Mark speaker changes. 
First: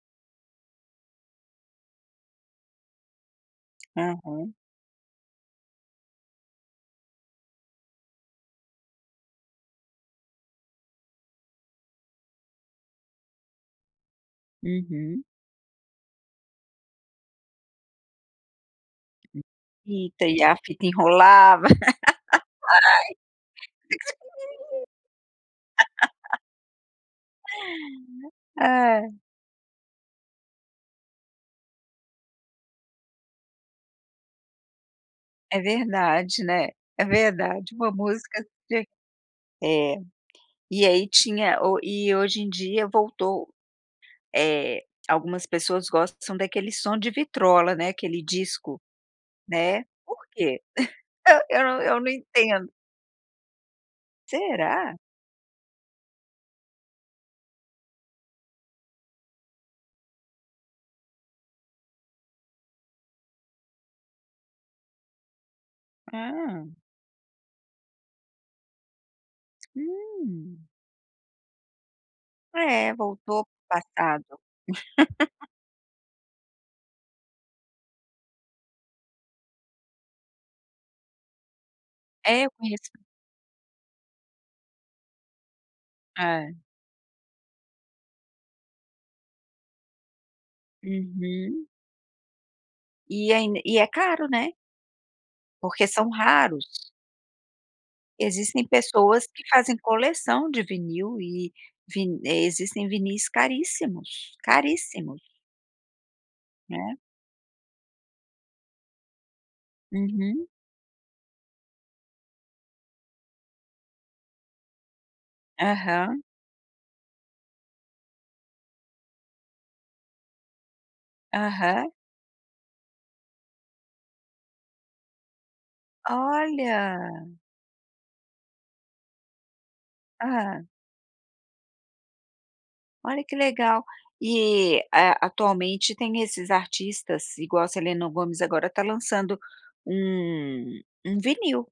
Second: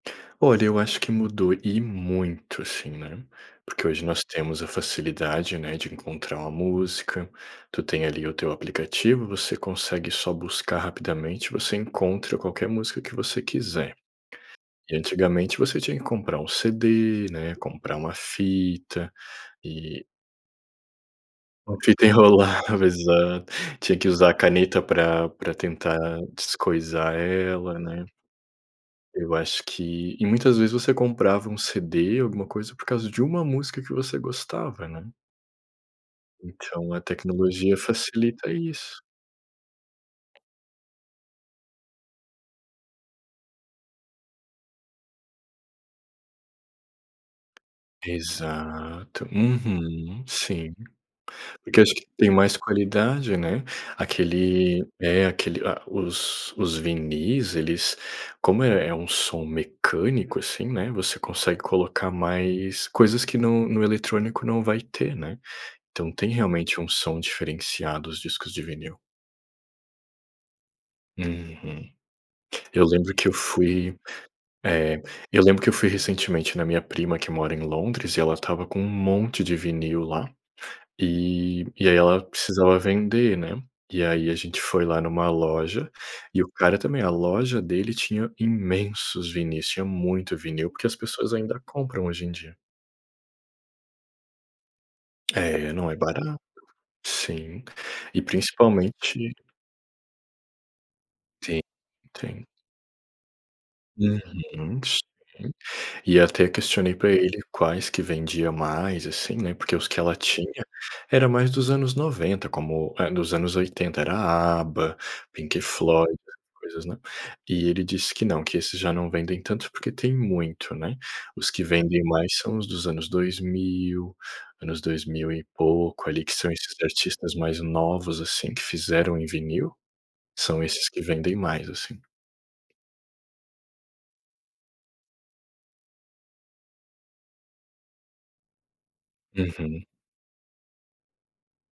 Speaker 1: Olha, eu acho que mudou e muito, assim, né, porque hoje nós
Speaker 2: Aham.
Speaker 1: temos a facilidade, né, de encontrar uma música, tu tem, ali, o teu aplicativo, você consegue só buscar rapidamente, você encontra qualquer música que você quiser. E
Speaker 2: Uhum.
Speaker 1: antigamente você tinha que comprar um CD, né, comprar uma fita,
Speaker 2: E
Speaker 1: e
Speaker 2: tem a a fita enrolava
Speaker 1: Uma fita enrolava, exato. Tinha que usar a caneta pra pra tentar descoisar ela, né.
Speaker 2: Ai.
Speaker 1: Eu acho que e muitas vezes você comprava um CD, alguma coisa, por causa de 1 música que você gostava, né.
Speaker 2: É verdade, né,
Speaker 1: Então a
Speaker 2: é
Speaker 1: tecnologia
Speaker 2: verdade, uma música
Speaker 1: facilita
Speaker 2: ti
Speaker 1: isso.
Speaker 2: é. E aí tinha o e hoje em dia voltou, eh, algumas pessoas gostam são daquele som de vitrola, né, aquele disco,
Speaker 1: Exato,
Speaker 2: né. Por
Speaker 1: uhum,
Speaker 2: quê?
Speaker 1: sim.
Speaker 2: Eu eu
Speaker 1: Porque
Speaker 2: não
Speaker 1: acho
Speaker 2: eu
Speaker 1: que
Speaker 2: não
Speaker 1: tem mais
Speaker 2: entendo.
Speaker 1: qualidade, né, aquele
Speaker 2: Será?
Speaker 1: é, aquele ah, os os vinis, eles, como é é um som mecânico, assim, né, você consegue colocar mais coisas que no no eletrônico não vai ter, né. Então tem
Speaker 2: Hã.
Speaker 1: realmente um som diferenciado, os discos de vinil.
Speaker 2: Hum.
Speaker 1: Uhum. Eu
Speaker 2: É,
Speaker 1: lembro que eu
Speaker 2: voltou para o
Speaker 1: fui,
Speaker 2: passado.
Speaker 1: eh, eu lembro que eu fui recentemente na minha prima, que mora em Londres, e ela estava com um monte de vinil lá, e e aí ela
Speaker 2: É, eu
Speaker 1: precisava
Speaker 2: conheço.
Speaker 1: vender, né, e aí a gente foi lá em uma loja, e o
Speaker 2: É.
Speaker 1: cara também, a loja dele tinha imensos vinis, tinha muito vinil, porque as pessoas ainda
Speaker 2: Uhum.
Speaker 1: compram hoje em dia.
Speaker 2: E ain e é caro, né.
Speaker 1: É,
Speaker 2: Porque
Speaker 1: não é
Speaker 2: são
Speaker 1: barato.
Speaker 2: raros.
Speaker 1: Sim, e
Speaker 2: Existem pessoas
Speaker 1: principalmente
Speaker 2: que fazem coleção de vinil e
Speaker 1: Sim,
Speaker 2: vi eh,
Speaker 1: tem.
Speaker 2: existem vinis caríssimos,
Speaker 1: Uhum, sim.
Speaker 2: caríssimos.
Speaker 1: E até questionei
Speaker 2: Né.
Speaker 1: pra ele quais que vendia mais, assim, né, porque os que ela
Speaker 2: Uhum.
Speaker 1: tinha, era mais dos anos 90, como eh, dos anos 80, era ABA, Pink Floyd,
Speaker 2: Aham.
Speaker 1: essas coisas, né. E ele disse que não, que esses já não vendem tanto, porque tem muito, né. Os que
Speaker 2: Aham.
Speaker 1: vendem mais são os dos anos 2000, anos dois mil e pouco, ali, que são esses
Speaker 2: Olha!
Speaker 1: artistas mais novos, assim, que fizeram em vinil. São
Speaker 2: Hã.
Speaker 1: esses que vendem mais, assim.
Speaker 2: Olha que legal. E, eh, atualmente tem esses artistas, igual a Selena Gomez, agora tá lançando
Speaker 1: Uhum.
Speaker 2: um um vinil.